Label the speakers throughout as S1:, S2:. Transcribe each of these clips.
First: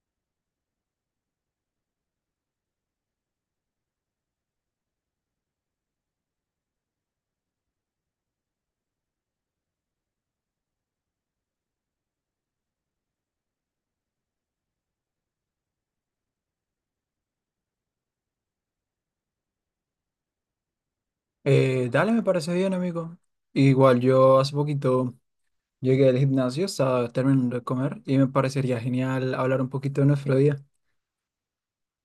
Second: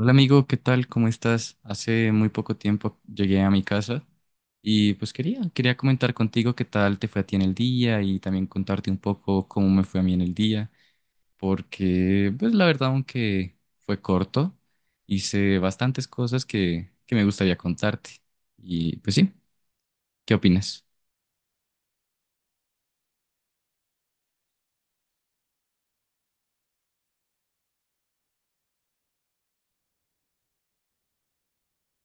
S1: Hola amigo, ¿qué tal? ¿Cómo estás? Hace muy poco tiempo llegué a mi casa y pues quería comentar contigo qué tal te fue a ti en el día y también contarte un poco cómo me fue a mí en el día, porque pues la verdad aunque fue corto, hice bastantes cosas que me gustaría contarte. Y pues sí, ¿qué opinas?
S2: Dale, me parece bien, amigo. Igual yo hace poquito llegué del gimnasio, estaba terminando de comer y me parecería genial hablar un poquito de nuestro día.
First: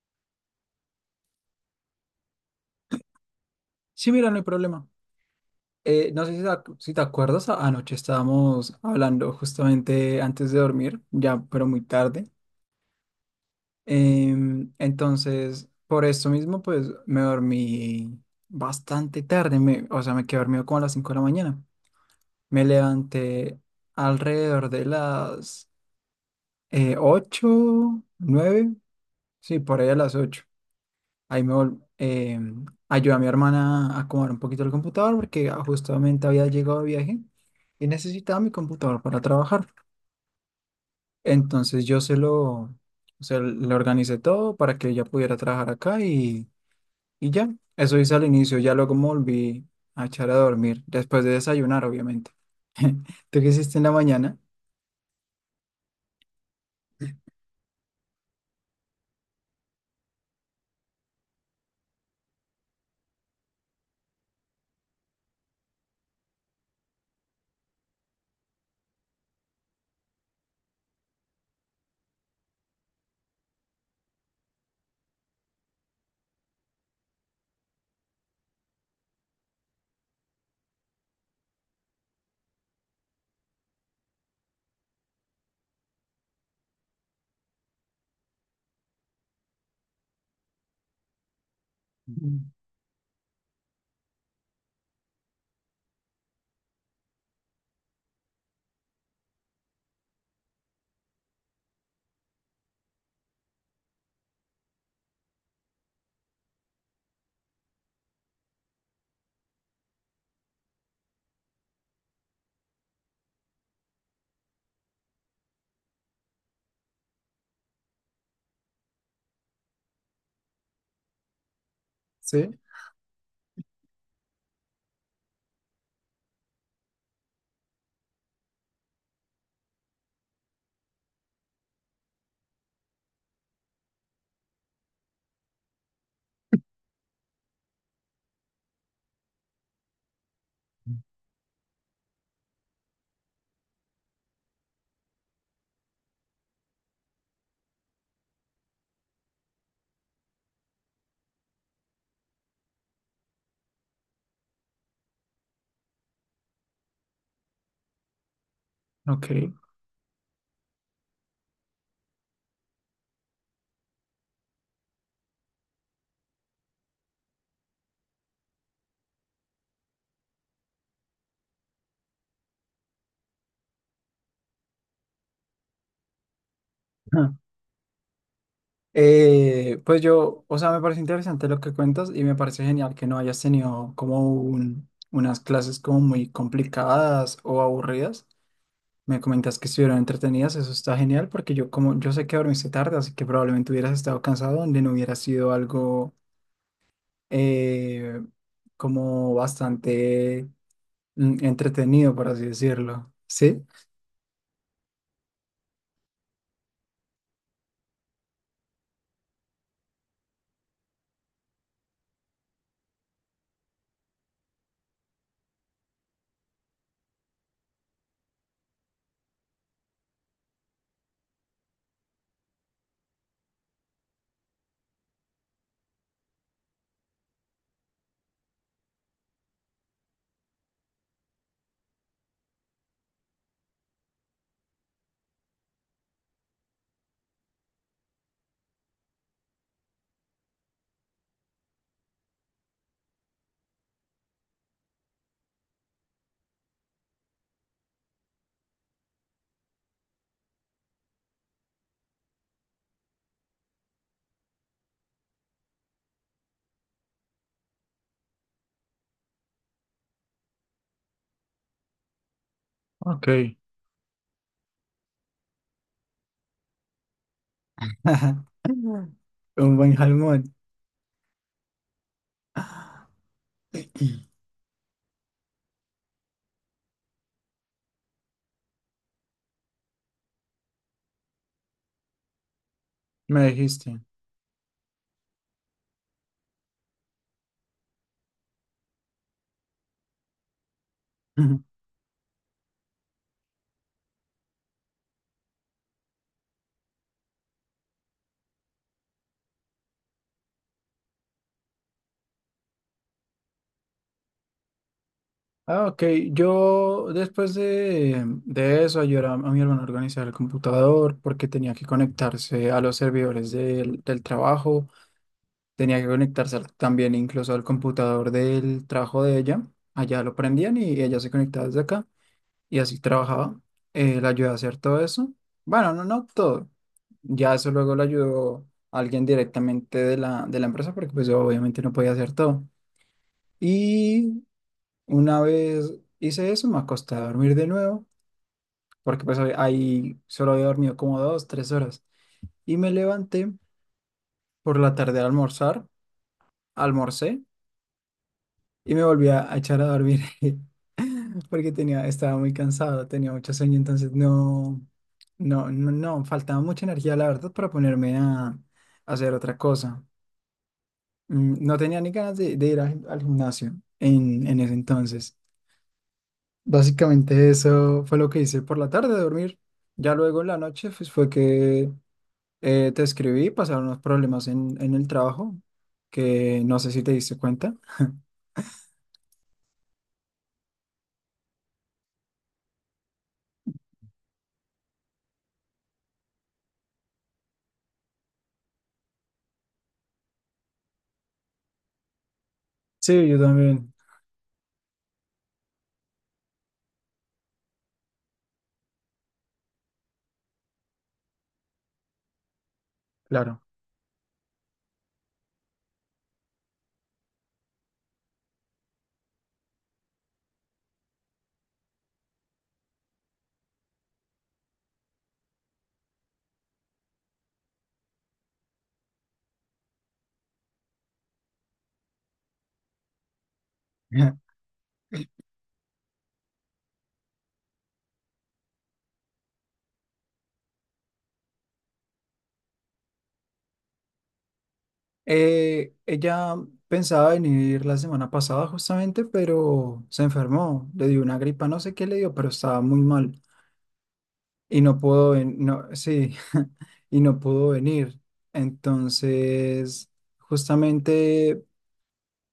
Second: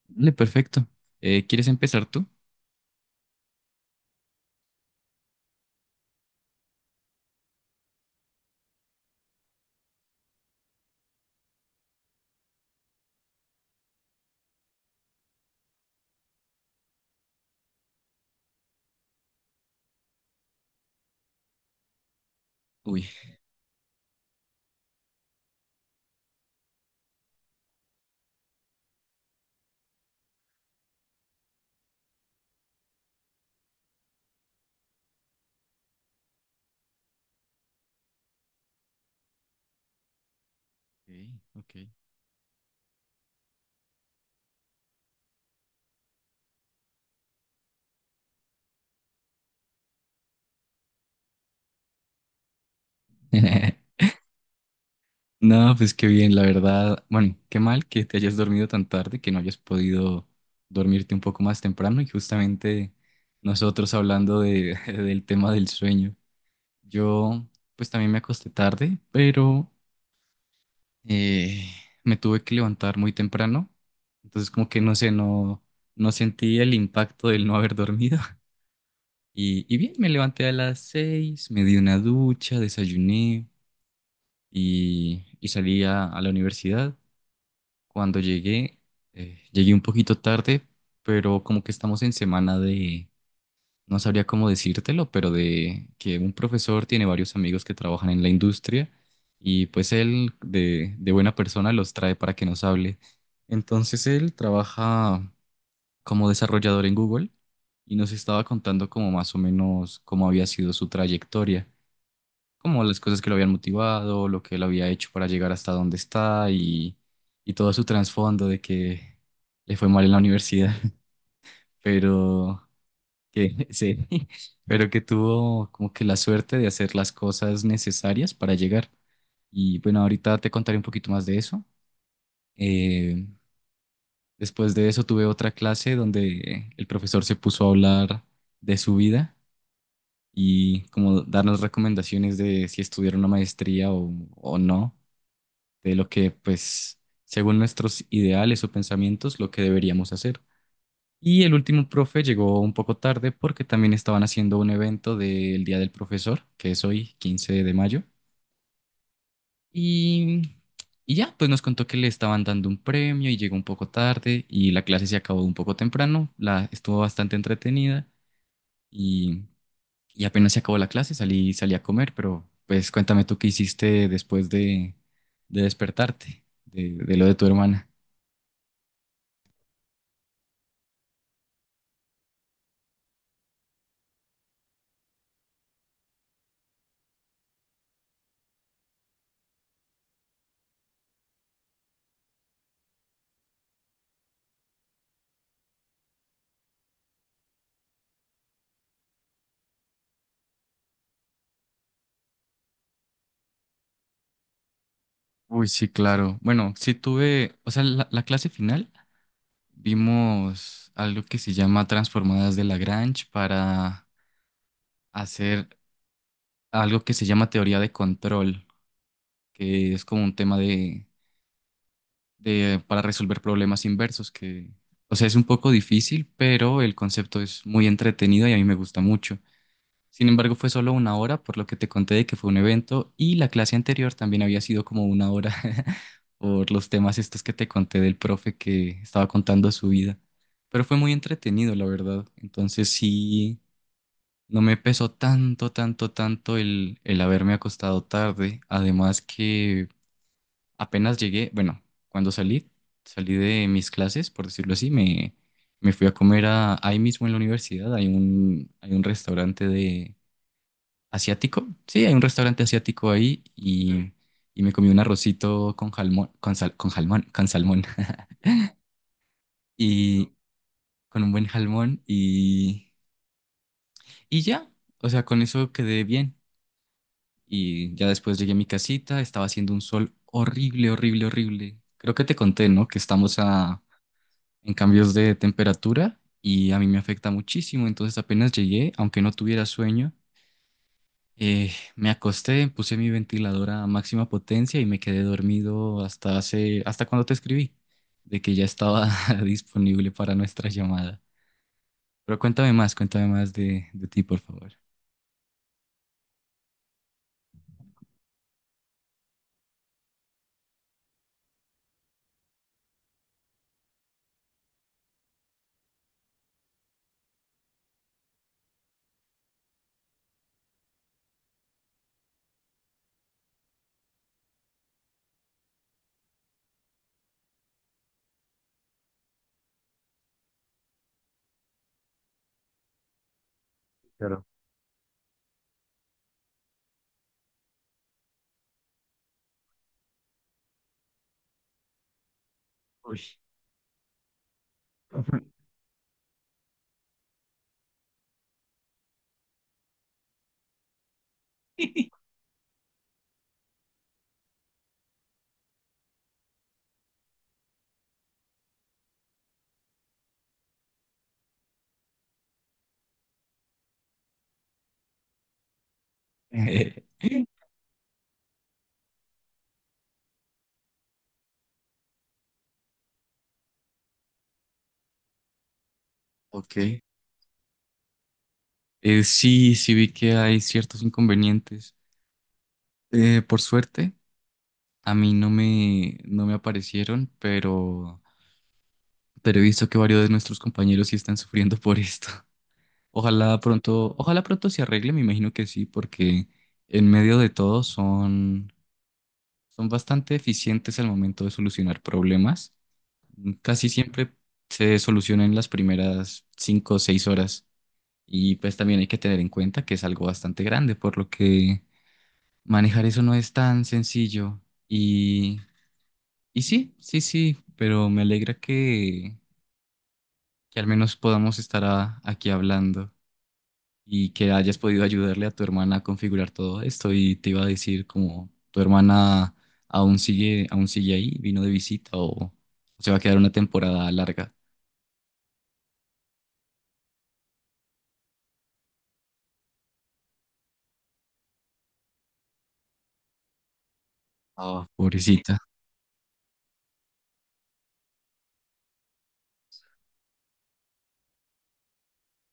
S1: Vale, perfecto. ¿Quieres empezar tú?
S2: Sí, mira, no hay problema. No sé si si te acuerdas, anoche estábamos hablando justamente antes de dormir, ya, pero muy tarde. Entonces, por esto mismo, pues me dormí bastante tarde, o sea, me quedé dormido como a las 5 de la mañana. Me
S1: Uy.
S2: levanté alrededor de las 8, 9, sí, por ahí a las 8. Ahí ayudé a mi hermana a acomodar un poquito el computador porque justamente había llegado de viaje y necesitaba mi computador para trabajar.
S1: Ok, ok.
S2: Entonces o sea, le organicé todo para que ella pudiera trabajar acá y ya. Eso hice al inicio, ya luego me volví a echar a dormir, después de desayunar, obviamente. ¿Tú qué hiciste en la mañana?
S1: No, pues qué bien, la verdad. Bueno, qué mal que te hayas dormido tan tarde, que no hayas podido dormirte un poco más temprano y justamente nosotros hablando del tema del sueño. Yo pues también me acosté tarde, pero eh, me tuve que levantar muy temprano, entonces como que no sé, no, no sentí el impacto del no haber dormido. Y, y bien, me levanté a las 6, me di una ducha, desayuné y salí a la universidad. Cuando llegué, llegué un poquito tarde, pero como que estamos en
S2: Ujú.
S1: semana de, no sabría cómo decírtelo, pero de que un profesor tiene varios amigos que trabajan en la industria y pues él de buena persona los trae para que nos hable. Entonces él trabaja como desarrollador en Google y nos estaba contando como más o menos cómo había sido su trayectoria como las cosas que lo habían motivado, lo que él había hecho para llegar hasta donde está y todo su trasfondo de que le fue mal en la universidad,
S2: Sí,
S1: pero que sí, pero que tuvo como que la suerte de hacer las cosas necesarias para llegar. Y bueno, ahorita te contaré un poquito más de eso. Eh, Después de eso tuve otra clase donde el profesor se puso a hablar de su vida y como darnos recomendaciones de si estudiar una maestría o no. De lo que, pues, según nuestros ideales o pensamientos, lo que deberíamos hacer. Y el último profe llegó un poco tarde porque también estaban haciendo un evento del Día del Profesor, que es hoy, 15 de mayo.
S2: ok.
S1: Y, y ya, pues nos contó que le estaban dando un premio y llegó un poco tarde y la clase se acabó un poco temprano, la estuvo bastante entretenida y, y apenas se acabó la clase, salí, salí a comer, pero pues cuéntame tú qué hiciste después de despertarte, de lo de tu hermana.
S2: Pues yo, o sea, me parece interesante lo que cuentas y me parece genial que no hayas tenido como unas clases como muy complicadas o aburridas. Me comentas que estuvieron entretenidas, eso está genial porque yo como yo sé que dormiste tarde, así que probablemente hubieras estado cansado donde no hubiera sido algo eh, como bastante entretenido, por así decirlo. ¿Sí?
S1: Uy, sí, claro. Bueno, sí tuve, o sea, la clase final vimos algo que se llama transformadas de Lagrange para hacer algo que se llama teoría de control, que es como un tema de para resolver problemas inversos, que, o sea, es un poco difícil, pero el concepto es muy entretenido y a mí me gusta mucho. Sin embargo, fue solo 1 hora, por lo que te conté de que fue un evento y la clase anterior también había sido como 1 hora por los temas estos que te conté del profe que estaba contando su vida. Pero fue muy entretenido, la verdad. Entonces sí, no me pesó tanto, tanto, tanto el haberme acostado tarde. Además que apenas llegué, bueno, cuando salí, salí de mis clases, por decirlo así, me fui a comer a, ahí mismo en la universidad. Hay un restaurante de asiático. Sí, hay un restaurante asiático
S2: Ok.
S1: ahí y me comí un arrocito con jalmón, con jalmón, con salmón
S2: Un buen
S1: y
S2: jalmón.
S1: con un buen jalmón y ya, o sea, con eso quedé bien. Y ya después llegué a mi casita, estaba haciendo un sol horrible, horrible, horrible. Creo que te conté, ¿no?
S2: Me dijiste.
S1: En cambios de temperatura y a mí me afecta muchísimo. Entonces apenas llegué, aunque no tuviera sueño, eh, me acosté, puse mi ventiladora a máxima potencia y me quedé dormido hasta hace, hasta cuando te escribí, de que ya estaba disponible para nuestra llamada. Pero cuéntame más de ti, por favor.
S2: Ah, ok. Yo después de eso ayudé a mi hermano a organizar el computador porque tenía que conectarse a los servidores del trabajo, tenía que conectarse también incluso al computador del trabajo de ella. Allá lo prendían y ella se conectaba desde acá y así trabajaba. La ayudé a hacer todo eso. Bueno, no, no todo. Ya eso luego lo ayudó alguien directamente de la empresa porque pues yo obviamente no podía hacer todo. Una vez hice eso, me acosté a dormir de nuevo, porque pues ahí solo había dormido como 2, 3 horas. Y me levanté por la tarde a almorzar, almorcé y me volví a echar a dormir porque estaba muy cansado, tenía mucho sueño, entonces no, no, no, no, faltaba mucha energía, la verdad, para ponerme a hacer otra cosa. No tenía ni ganas de ir al gimnasio en ese entonces. Básicamente eso fue lo que hice por la tarde, dormir. Ya luego en la noche pues, fue que te escribí, pasaron unos problemas en el trabajo, que
S1: Ok.
S2: no sé si te diste cuenta.
S1: Sí, sí vi que hay ciertos inconvenientes. Por suerte, a mí no me, no me aparecieron, pero he visto que varios de nuestros compañeros sí están sufriendo por esto.
S2: Sí, yo también,
S1: Ojalá pronto se arregle, me imagino que sí, porque en medio de todo son, son bastante eficientes al momento de solucionar problemas.
S2: claro.
S1: Casi siempre se solucionan en las primeras 5 o 6 horas. Y pues también hay que tener en cuenta que es algo bastante grande, por lo que manejar eso no es tan sencillo. Y, y sí, sí, sí, pero me alegra que al menos podamos aquí hablando. Y que hayas podido ayudarle a tu hermana a configurar todo esto. Y te iba a decir como tu hermana aún sigue ahí, vino de visita o se va a quedar una temporada larga.
S2: Ella pensaba venir la semana pasada justamente, pero se enfermó, le dio una gripa, no sé qué le dio, pero estaba muy mal y
S1: Ah,
S2: no pudo
S1: pobrecita.
S2: venir, no, sí, y no pudo venir. Entonces, justamente...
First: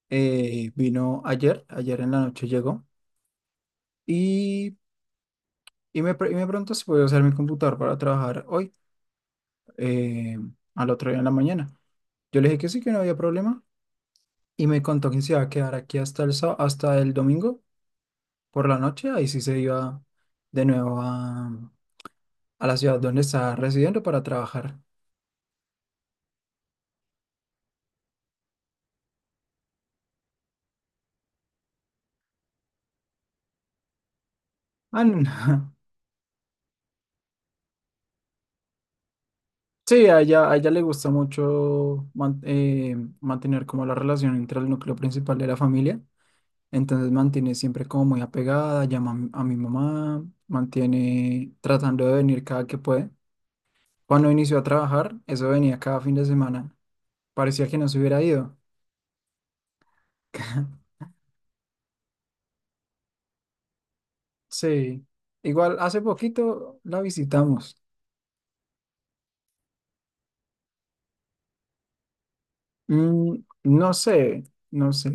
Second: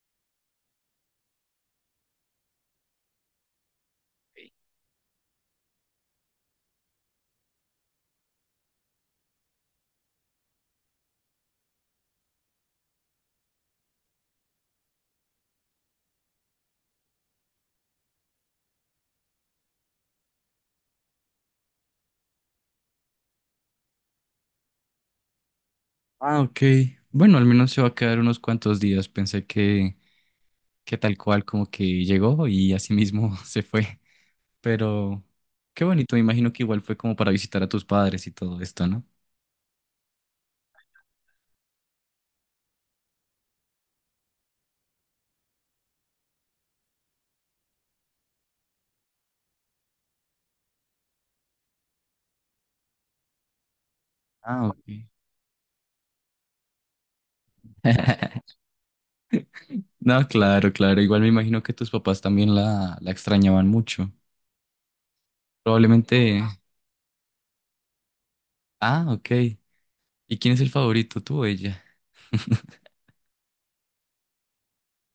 S2: Vino ayer, ayer en la noche llegó y, y y me preguntó si podía usar mi computador para trabajar hoy, eh, al otro día en la mañana. Yo le dije que sí, que no había problema y me contó que se iba a quedar aquí hasta el domingo por la noche. Ahí sí se iba de nuevo a la ciudad donde está residiendo para trabajar.
S1: Ah, ok. Bueno, al menos se va a quedar unos cuantos días. Pensé que tal cual como que llegó y así mismo se fue.
S2: Ah, no.
S1: Pero
S2: No.
S1: qué bonito, me imagino que igual fue como para visitar a tus padres y todo esto, ¿no?
S2: Sí, a ella le gusta mucho mantener como la relación entre el núcleo principal de la familia. Entonces mantiene siempre como muy apegada, llama a mi mamá, mantiene tratando de venir cada que puede. Cuando inició a
S1: Ah, ok.
S2: trabajar, eso venía cada fin de semana. Parecía que no se hubiera ido.
S1: No, claro, claro. Igual me imagino que tus papás también la extrañaban mucho.
S2: Sí, igual hace
S1: Probablemente.
S2: poquito la visitamos.
S1: Ah, ok. ¿Y quién es el favorito, tú o ella?
S2: Mm, no sé, no sé.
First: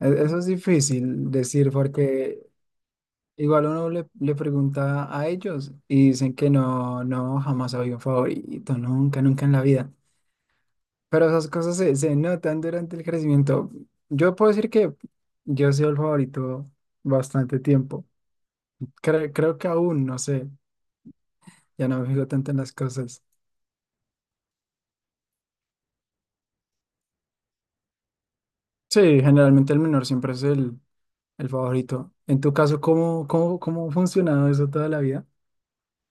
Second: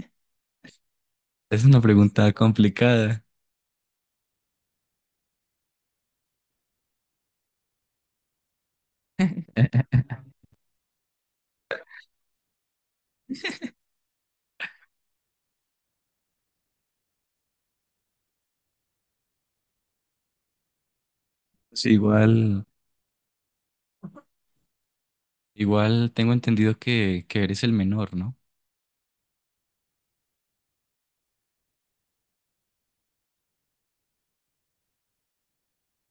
S2: Eso es difícil
S1: Es
S2: decir
S1: una pregunta
S2: porque
S1: complicada.
S2: igual uno le pregunta a ellos y dicen que no, no, jamás había un favorito, nunca, nunca en la vida. Pero esas cosas se notan durante el crecimiento. Yo puedo decir que yo he sido el favorito bastante tiempo. Creo que aún, no sé, ya
S1: Sí,
S2: no me fijo tanto en
S1: igual,
S2: las cosas.
S1: igual tengo entendido que eres el menor, ¿no?
S2: Sí, generalmente el menor siempre es el favorito. En tu caso, ¿cómo ha funcionado eso toda la vida?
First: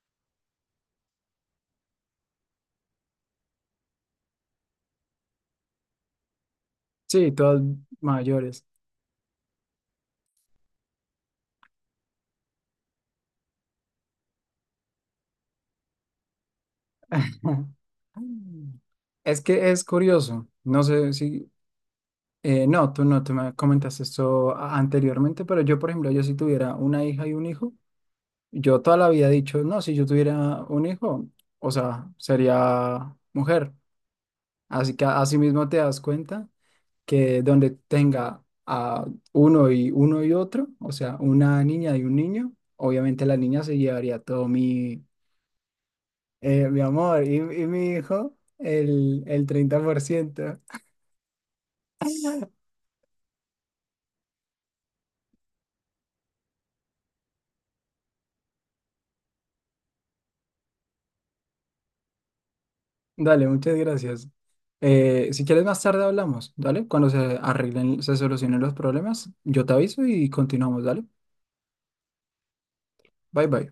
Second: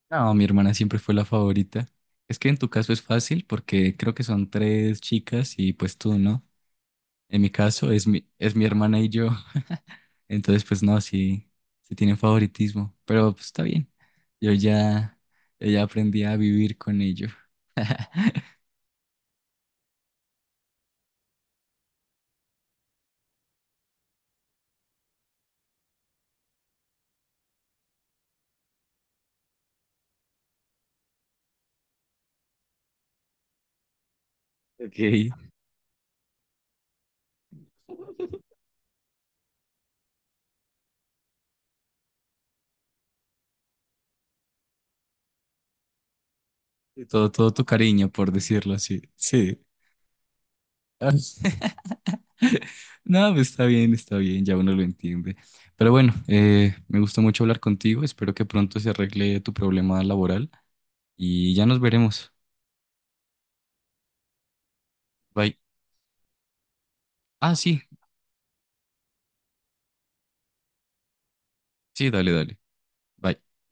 S1: No, mi hermana siempre fue la favorita. Es que en tu caso es fácil porque creo que son tres chicas y pues tú, ¿no?
S2: Sí,
S1: En mi
S2: todas
S1: caso es mi
S2: mayores.
S1: hermana y yo. Entonces, pues no, sí, sí tienen favoritismo. Pero pues está bien. Yo ya, yo ya aprendí a vivir con ello.
S2: Es que es curioso, no sé no, tú no, te me comentaste esto anteriormente, pero yo, por ejemplo, yo si tuviera una hija y un hijo. Yo toda la vida he dicho, no, si yo tuviera un hijo, o sea, sería mujer. Así
S1: Ok.
S2: que así mismo te das cuenta que donde tenga a uno y uno y otro, o sea, una niña y un niño, obviamente la niña se llevaría todo mi, mi
S1: Y
S2: amor
S1: todo,
S2: y,
S1: todo tu
S2: y mi
S1: cariño, por
S2: hijo
S1: decirlo así.
S2: el
S1: Sí.
S2: 30%.
S1: Ah, no, pues, está bien, ya uno lo entiende. Pero bueno, me gustó mucho hablar contigo. Espero que pronto se arregle tu problema laboral y ya nos veremos.
S2: Dale, muchas gracias. Si
S1: Bye.
S2: quieres más tarde hablamos, ¿dale? Cuando se
S1: Ah, sí,
S2: arreglen, se solucionen los problemas, yo te aviso y continuamos, ¿dale?
S1: sí, dale, dale.
S2: Bye
S1: Bye.
S2: bye.